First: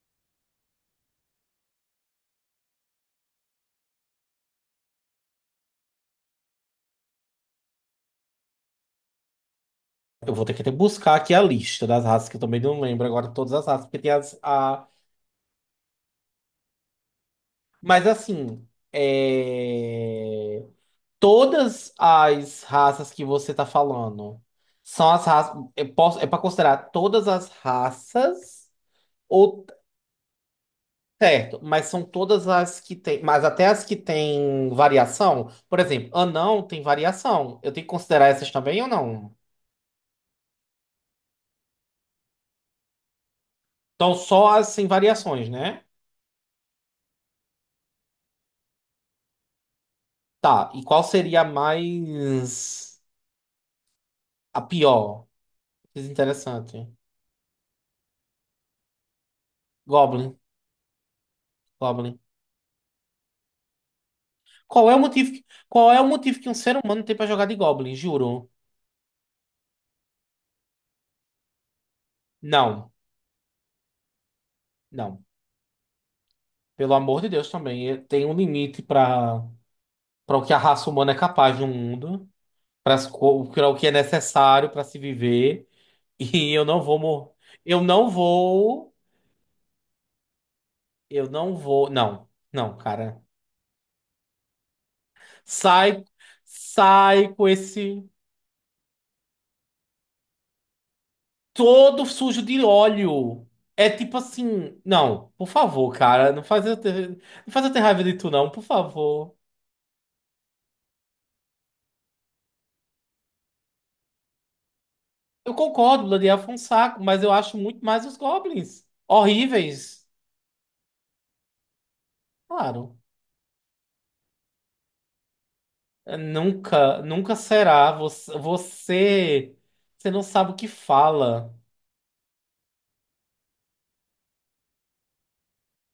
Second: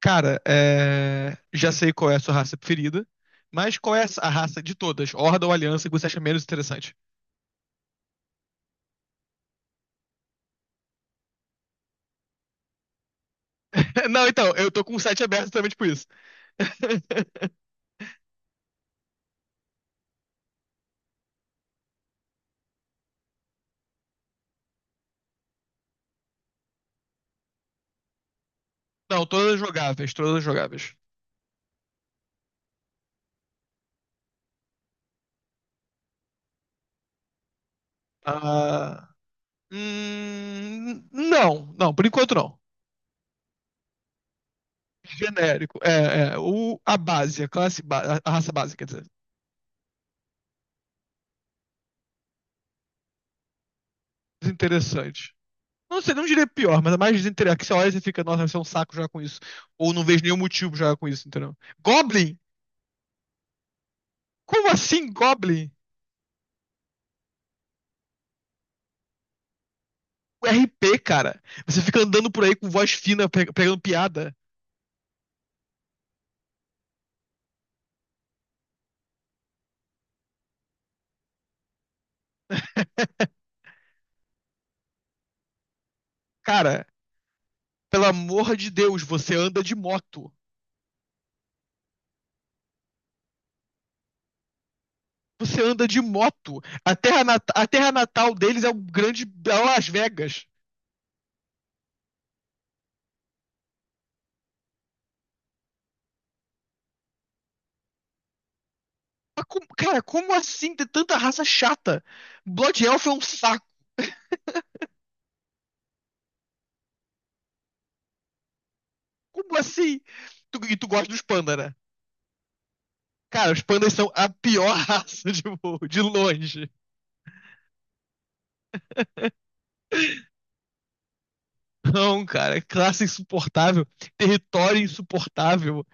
Cara, já sei qual é a sua raça preferida, mas qual é a raça de todas, Horda ou Aliança, que você acha menos interessante? Eu vou ter que até buscar aqui a lista das raças, que eu também não lembro agora todas as raças, porque tem Não, as. então, eu tô A... com o site aberto também, por isso. Mas assim, é, todas as raças que você tá falando são as raças. Eu posso... É para considerar todas as raças, Não, todas ou jogáveis, todas jogáveis. certo, mas são todas as que tem. Mas até as que têm variação. Por exemplo, anão tem variação. Eu tenho que considerar essas também ou Ah, não? Não, por enquanto não. Então, só as sem variações, Genérico, né? O, a base, a classe, a raça base, quer dizer. Tá, e qual seria a mais. A pior. Desinteressante. Não Isso é sei, não diria pior, interessante. mas é mais desinteressante. Que você olha e você fica, nossa, vai ser um saco jogar com isso. Ou não vejo nenhum Goblin. motivo pra jogar com isso, entendeu? Goblin. Goblin! Como assim, Goblin? Qual é o motivo que um ser humano tem pra jogar de Goblin? Juro. O RP, cara. Você fica andando por aí com voz Não. fina, pegando piada. Não. Pelo amor de Deus também. Tem um limite pra para o que a raça humana é capaz no mundo, para para o que é necessário pra se viver. E eu não Cara, vou morrer. Eu pelo não amor de vou. Deus, você anda de moto. Eu não vou. Não. Não, cara. Você anda de Sai, moto. A terra, sai com a terra esse. natal deles é o grande é Las Vegas. Todo sujo de óleo. É tipo assim, não, por favor, cara, não faz eu ter raiva de tu, não, por favor. Mas cara, como assim ter tanta raça chata? Blood Elf é um saco. Eu concordo, Blood foi um saco, mas eu acho muito mais os goblins. Como assim? Horríveis, E tu gosta dos pandas, né? claro. Cara, os pandas são a pior raça de longe. Nunca será. Você, você não sabe o que fala, Não, cara, é classe insuportável, território insuportável.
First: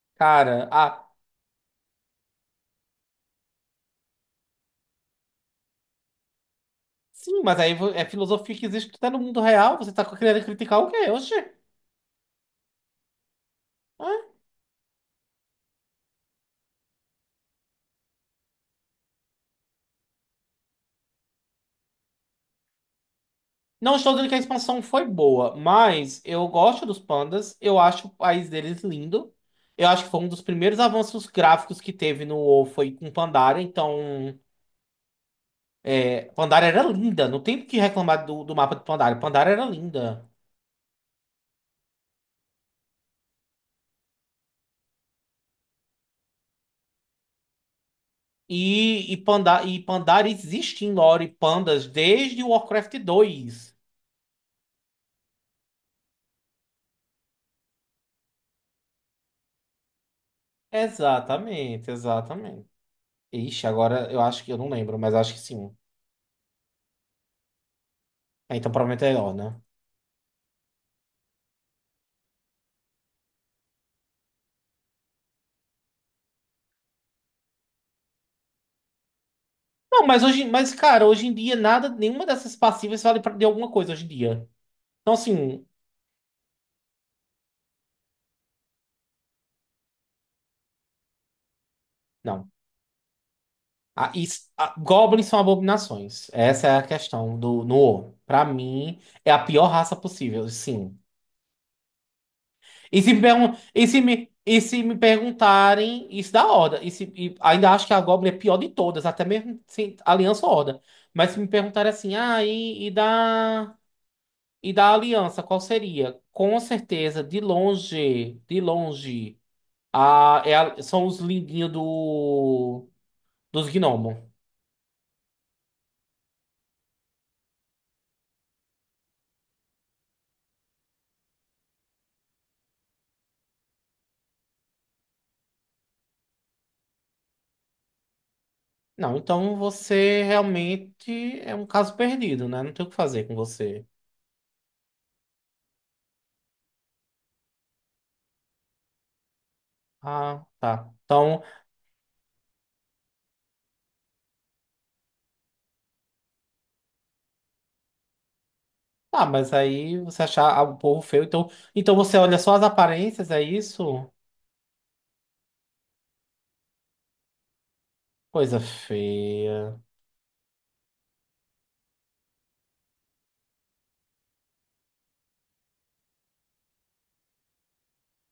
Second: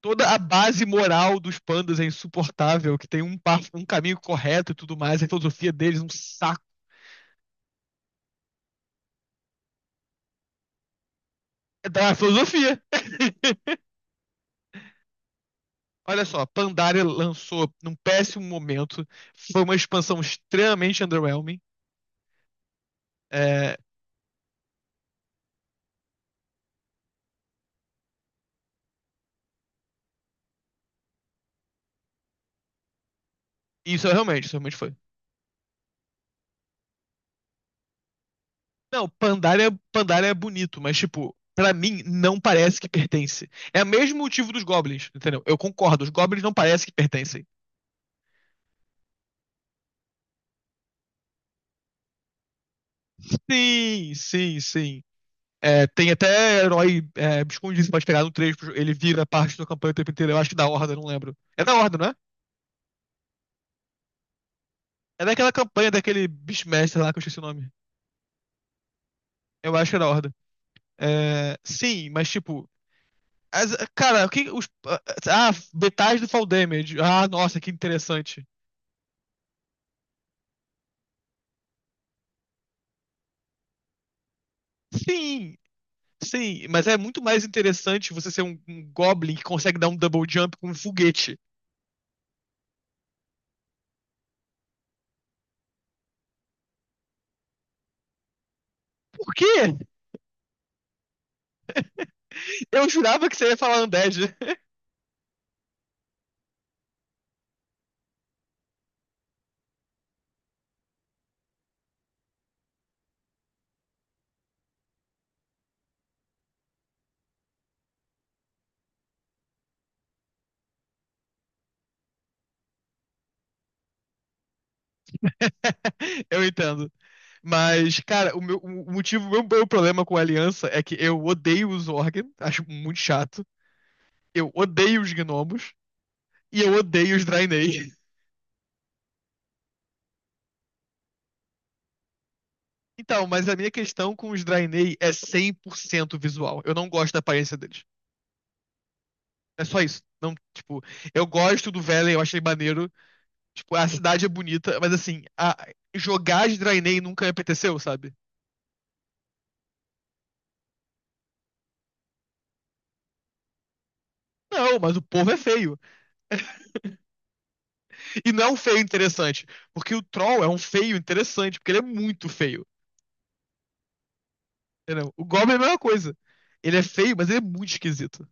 Toda a cara. base Ah, moral dos pandas é insuportável, que tem um, um caminho correto e tudo mais, a filosofia deles é um saco. sim, mas aí é filosofia que existe até no mundo real. Você tá querendo criticar o quê? Oxê. É da filosofia. Olha só, Pandaria lançou num péssimo momento, foi uma expansão extremamente underwhelming. É, Não estou dizendo que a expansão foi boa, mas eu gosto dos pandas, eu acho o país deles lindo. Eu acho que foi um dos primeiros avanços gráficos que teve no WoW foi com Pandaria, então isso é realmente, isso realmente foi. Pandaria era linda, não tem o que reclamar do mapa de Não, Pandaria. Pandaria era linda. Pandaria é bonito, mas tipo, pra mim não parece que pertence. É o mesmo motivo dos goblins, entendeu? Eu concordo, os goblins não parece que pertencem. Panda, e Pandaria existe em lore pandas desde o Warcraft 2. Sim, sim, sim. É, tem até herói escondido, você pode pegar no 3, ele vira parte da campanha o tempo inteiro. Eu acho que da Horda, não lembro. É da Exatamente, Horda, não é? exatamente. Ixi, agora eu acho que eu não lembro, mas É acho que daquela sim. campanha daquele Beastmaster lá que eu esqueci o nome. Ah, então provavelmente é ó, né? Eu acho que é da Horda. É, sim, mas tipo. Cara, o que. Os detalhes do Fall Damage. Ah, nossa, que interessante. Não, mas hoje, mas cara, hoje em dia nada, nenhuma dessas passivas vale pra, de alguma coisa hoje em dia. Então Sim, assim, sim, mas é muito mais interessante você ser um Goblin que consegue dar um double jump com um foguete. não. Goblins são abominações. Essa é a questão do no WoW. Pra mim Por é a quê? pior raça possível, sim. Eu E se me jurava que você ia pergun- falar Undead. e se me perguntarem isso da Horda, e se e ainda acho que a Goblin é pior de todas, até mesmo sem Aliança ou Horda. Mas se me perguntarem assim, ah, e da Aliança, qual seria? Com certeza, de longe são os lindinhos dos gnomos. Eu entendo. Mas, cara, o meu o motivo, o meu, meu problema com a Aliança é que eu odeio os Zorg, acho muito chato. Eu odeio os gnomos e eu odeio os Draenei. Não, então você realmente é um caso perdido, né? Não tem o que Então, fazer com mas a minha você. questão com os Draenei é 100% visual. Eu não gosto da aparência deles. É só isso. Não, Ah, tipo, tá. eu Então, gosto do Velen, eu achei maneiro. Tipo, a cidade é bonita, mas assim, jogar de Draenei nunca me apeteceu, sabe? ah, mas aí você achar ah, o povo feio, então, então você olha só as aparências, é isso? Não, mas o povo é feio. E não é um Coisa feio interessante. feia. Porque o Troll é um feio interessante, porque ele é muito feio. Entendeu? O Goblin é a mesma coisa. Ele é feio, mas ele é muito esquisito.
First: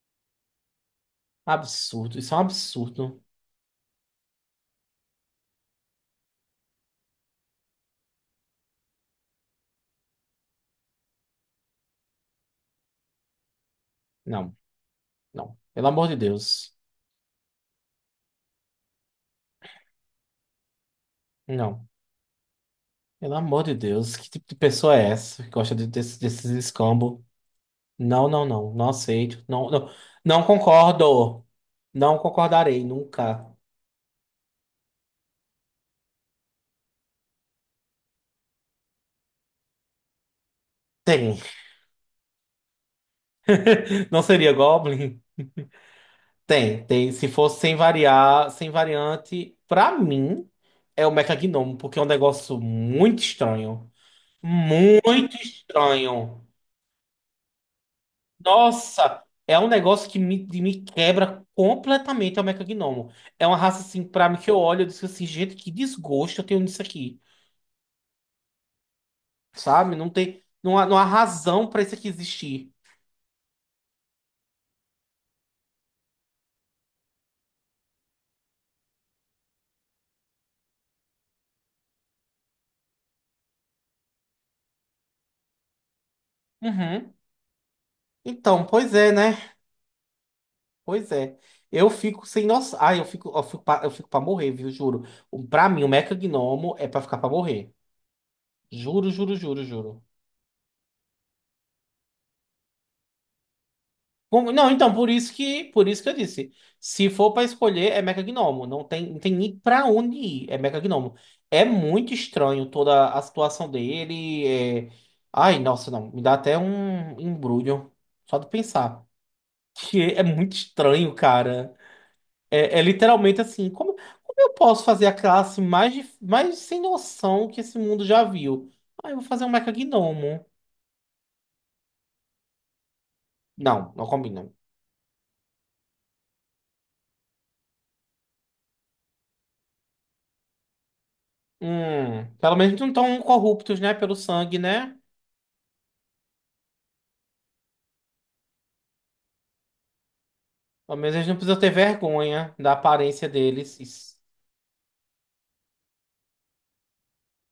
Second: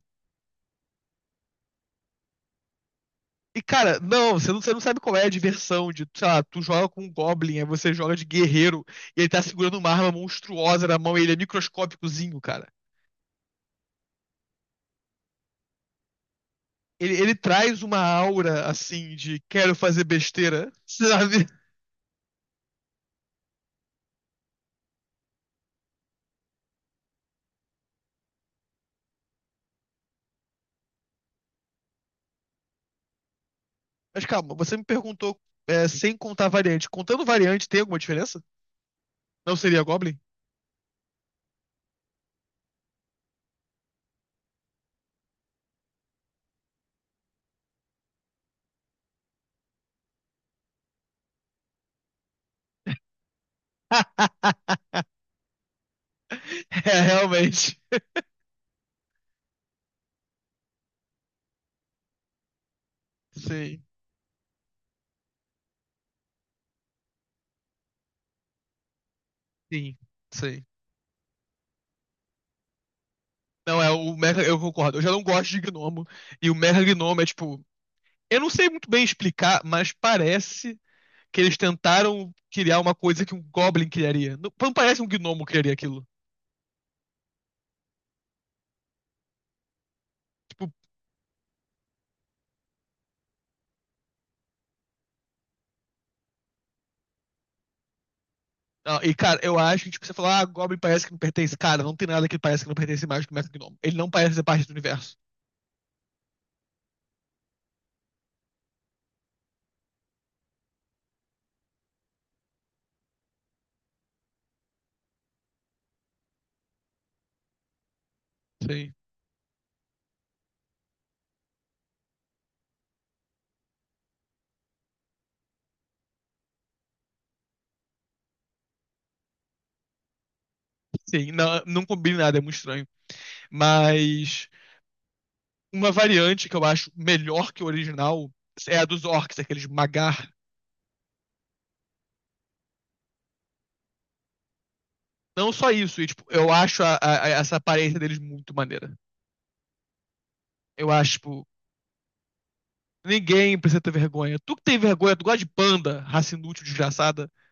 Absurdo. Isso é um absurdo. E, cara, não, você não sabe qual é a diversão de, sei lá, tu joga com um Goblin, aí você joga de guerreiro, e ele tá segurando uma arma monstruosa na mão, e ele é microscópicozinho, cara. Não, não. Pelo amor de Deus. Ele traz uma aura, assim, de quero fazer besteira, sabe? Não. Pelo amor de Deus. Que tipo de pessoa é essa que gosta de- desse- desses escambos? Não, não, não. Não aceito. Não, não, não concordo. Não concordarei nunca. Mas calma, você me perguntou, é, sem contar variante. Contando variante, tem alguma diferença? Não seria Goblin? Tem. Não seria Goblin? Tem, tem. Se fosse sem variar, sem variante, pra mim é o Mecha-Gnomo, porque é um negócio muito estranho. Muito estranho. É, realmente. Nossa, é um negócio que me quebra completamente é o Mecha-Gnomo. É uma raça Sim, assim, pra mim que eu olho e digo assim, gente, que desgosto eu tenho nisso aqui. sim, Sabe? Sim. Não há razão pra isso aqui existir. Não, é o Mecha, eu concordo. Eu já não gosto de Gnomo. E o Mecha Gnomo é tipo. Eu não sei muito bem explicar, mas parece que eles tentaram criar uma coisa que um Goblin criaria. Não, não parece que um Gnomo criaria aquilo. Uhum. Então, pois é, né? Tipo, Pois é. Eu fico sem noção. Ai, eu fico pra morrer, viu? Juro. Pra mim, o Mecha Gnomo é pra ficar pra morrer. Juro, e juro, cara, eu juro, acho que juro. tipo, você falar, ah, Goblin parece que não pertence. Cara, não tem nada que parece que não pertence mais que o Mecha Gnomo. Ele não parece ser parte do Não, então, universo. Por isso que eu disse. Se for pra escolher, é Mecha Gnomo. Não tem nem pra onde ir. É Mecha Gnomo. É muito estranho toda a situação dele. Ai, nossa, não. Me dá até um embrulho. Só de Sim, pensar. Que é muito estranho, cara. É, é literalmente assim, como eu posso fazer a classe mais sem noção que esse mundo já viu? Ah, eu vou fazer um mecagnomo. sim, não, não combina nada, é muito estranho. Não, não Mas combinam. uma variante que eu acho melhor que o original é a dos orcs, aqueles Magar. Pelo menos não estão corruptos, né? Pelo sangue, né? Não só isso, e, tipo, eu acho essa aparência deles muito maneira. Eu Pelo acho, menos eles não tipo, precisam ter vergonha da aparência ninguém deles. precisa ter vergonha. Tu que tem vergonha, tu gosta de panda, raça inútil, desgraçada, não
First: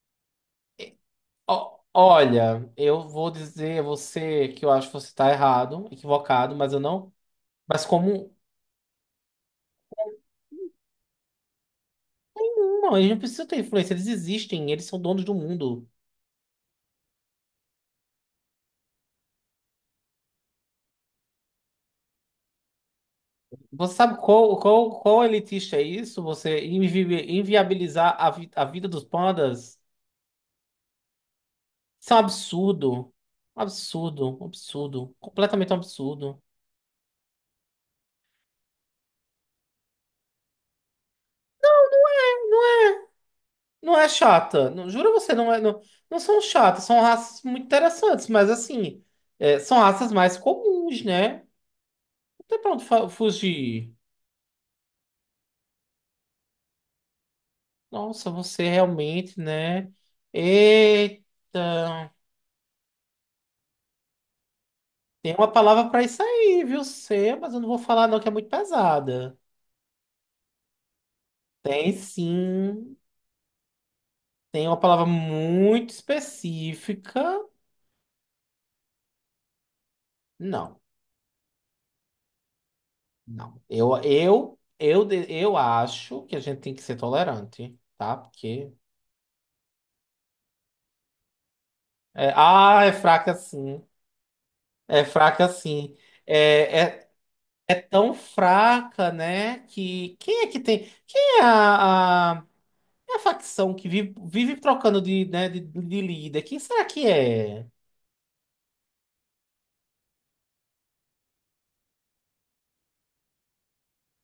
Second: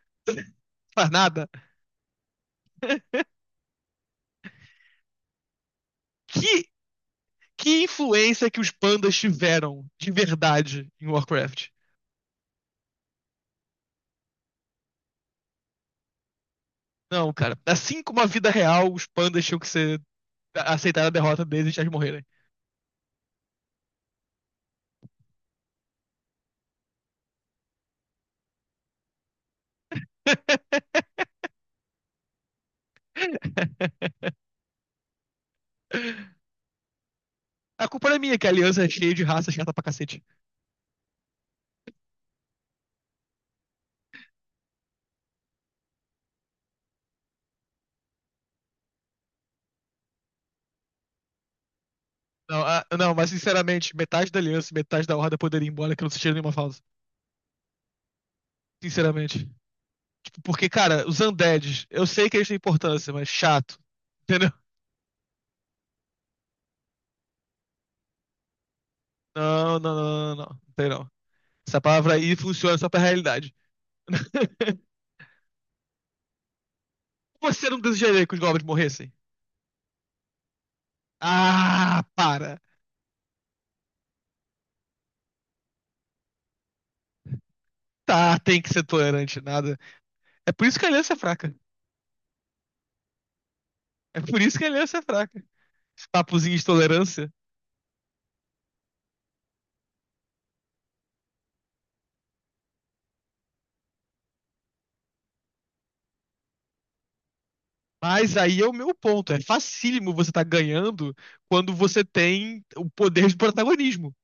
é, faz nada. Ó, olha, eu vou dizer a você que eu acho que você está errado, equivocado, Que, mas eu não. que Mas como. influência que os pandas tiveram de verdade em Warcraft? Não, eles não precisam ter influência, eles existem, eles são donos do mundo. Não, cara. Assim como a vida real, os pandas tinham que ser aceitar a derrota deles e deixar eles morrerem. Você sabe qual elitista é isso? Você inviabilizar a vida dos pandas? Isso é um absurdo. Um absurdo, um absurdo. Completamente um absurdo. A culpa não é minha, que a aliança é cheia de raça chata pra cacete. Não é chata. Não, juro você, não é. Não, não são chatas, são raças muito interessantes, mas assim, são raças mais comuns, né? Não tem Não, pra onde não, mas fugir. sinceramente, metade da aliança e metade da horda poderia ir embora que eu não sentiria nenhuma falta. Nossa, você realmente, Sinceramente. né? Porque, cara, os Eita. undeads, eu sei que eles têm importância, mas chato. Entendeu? Tem uma palavra pra isso aí, viu? Você, mas eu não vou falar, não, que é muito pesada. Não. Não tem não. Essa Tem palavra aí funciona só sim. pra realidade. Tem uma palavra muito específica. Você não desejaria que os goblins morressem? Não, Ah, para. não. Eu, eu acho que a gente tem que ser tolerante, tá? Tá, tem que Porque. ser tolerante, nada. É por isso que a aliança é fraca. É fraca sim. É por isso que a aliança é É fraca. fraca sim. Papozinho de É, é, tolerância. é tão fraca, né? Que. Quem é que tem. Quem é é a facção que vive, vive trocando de, né, de líder? Quem será que é? Mas aí é o meu ponto. É facílimo você estar ganhando quando você tem o poder de protagonismo.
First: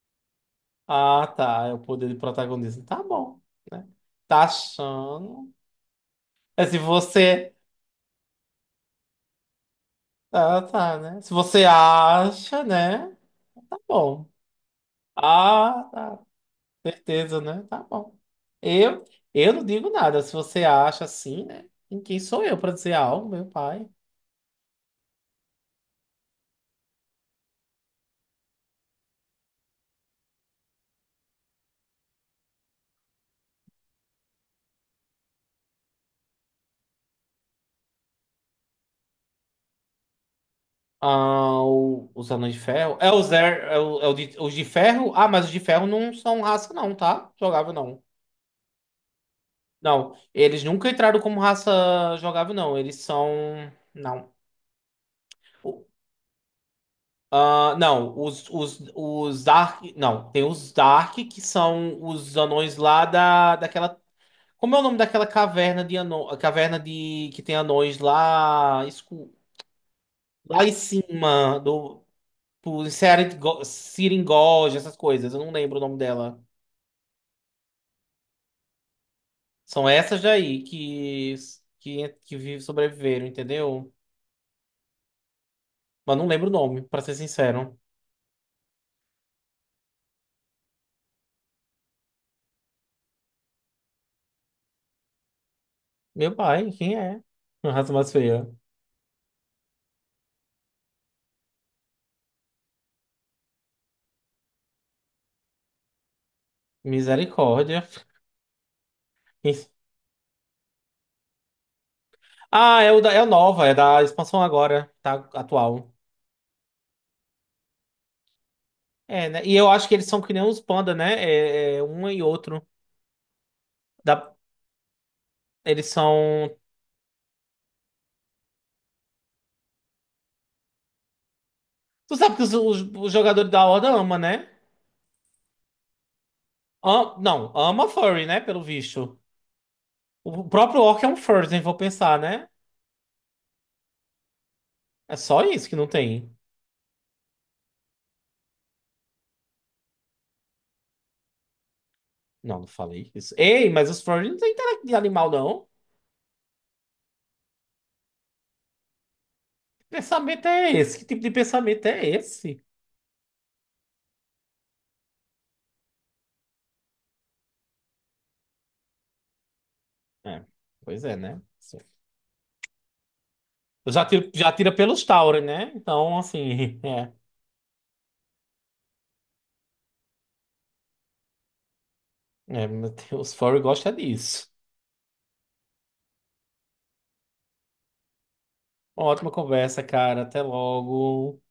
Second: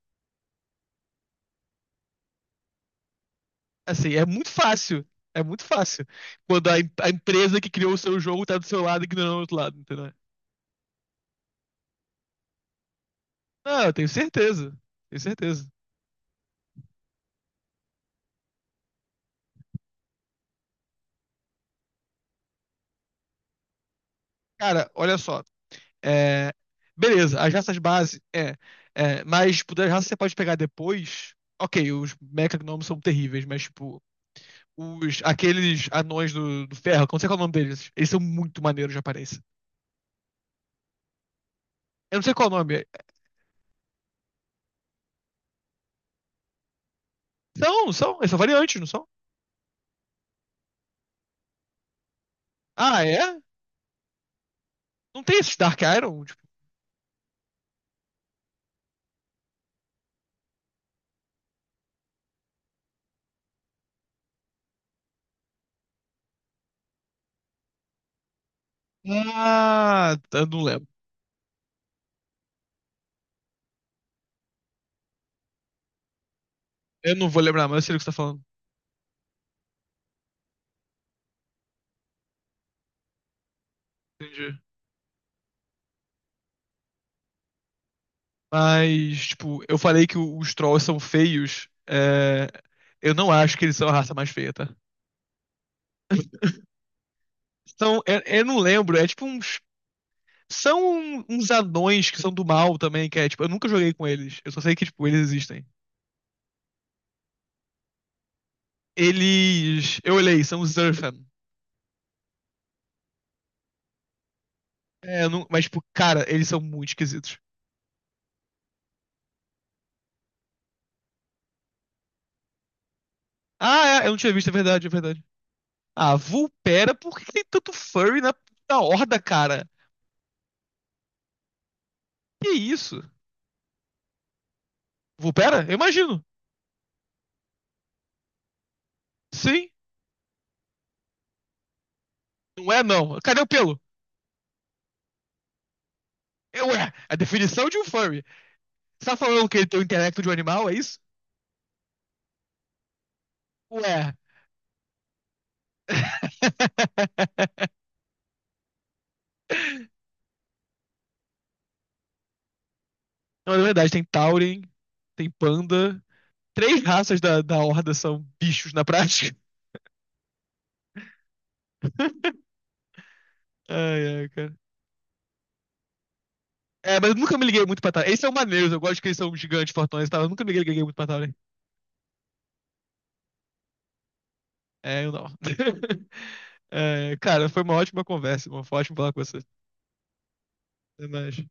Ah, tá. É o poder de protagonismo. Tá bom. Né? Assim, é Tá muito fácil. É achando. muito fácil. É Quando se a você. empresa que criou o seu jogo tá do seu lado e ignorando o outro lado, entendeu? Ah, tá, né? Se você acha, né? Tá Não, eu tenho bom. certeza. Tenho certeza. Ah, tá. Certeza, né? Tá bom. Eu, eu não digo nada. Se você acha assim, né? Em quem sou eu pra dizer algo, meu pai? Cara, olha só. É, Beleza, as raças base, Mas tipo, das raças que você pode pegar depois. Ok, os mecagnomos são terríveis, mas tipo, os, aqueles anões do ferro, como sei qual é o nome deles? Eles são muito maneiros de aparência. Ah, Eu não os sei qual o anões de nome. ferro. É, é, é os de ferro? Ah, mas os de ferro não são raça, não, tá? Jogável, não. Eles são variantes, não são? Não, eles nunca entraram como raça jogável, não. Eles Ah, são. é? Não. Não tem esses Dark Iron? Tipo, Ah, não, os Dark. Não, tem os Dark, que são os anões lá daquela. Como é o nome daquela caverna de anões? A caverna de que tem anões lá, ah, eu não lá em lembro. cima, do por Seringoja, essas coisas. Eu não lembro o nome dela. Eu não vou lembrar, mas eu sei do que você tá falando. São essas daí que sobreviveram, entendeu? Entendi. Mas não lembro o nome, pra ser sincero. Mas, tipo, eu falei que os trolls são feios. Eu não acho que eles são a raça mais feia, tá? Meu pai, quem é? A raça São, mais eu feia. não lembro, é tipo uns. São uns anões que são do mal também, que é tipo, eu nunca joguei com eles. Eu só sei que, tipo, eles existem. Misericórdia. Eles. Eu olhei, são os Zerfan. Ah, é o da, é o nova, é da expansão agora, tá É, eu não- mas, tipo, atual. cara, eles são muito esquisitos. É, né? E eu acho que eles são que nem os panda, né? É, é um e outro. Ah, é, eu não tinha Da, visto, é verdade, é verdade. eles Ah, são. Vulpera, por que que tem tanto furry na horda, cara? Tu sabe que Que os, isso? os jogadores da Horda ama, né? Vulpera? Eu imagino. Não, ama furry, né? Pelo visto. Sim, O próprio Orc é um furry, se vou pensar, né? não é não. Cadê o pelo? É só isso que não tem. Eu É, a definição de um furry. Você tá falando que ele tem o intelecto de um animal, é isso? Não, não falei isso. Ei, mas os Ué. furry não tem intelecto de animal, não. Que pensamento é esse? Que tipo de pensamento é esse? Não, é verdade, tem Tauren, tem Panda. Três raças da horda são bichos na prática. É, pois é, né? Eu já Ai, ai, tiro, já cara. tira pelos Tauri, né? Então, assim, É, mas é. eu nunca me liguei muito pra Tauren. Eles são maneiros, eu gosto que eles são gigantes, fortões e tal. Eu nunca me liguei liguei muito pra Tauren. É, meu Deus, furry gosta disso. É, eu não. É, cara, foi uma ótima conversa, irmão. Foi ótimo falar com Ótima você. conversa, cara. Até Até mais. logo.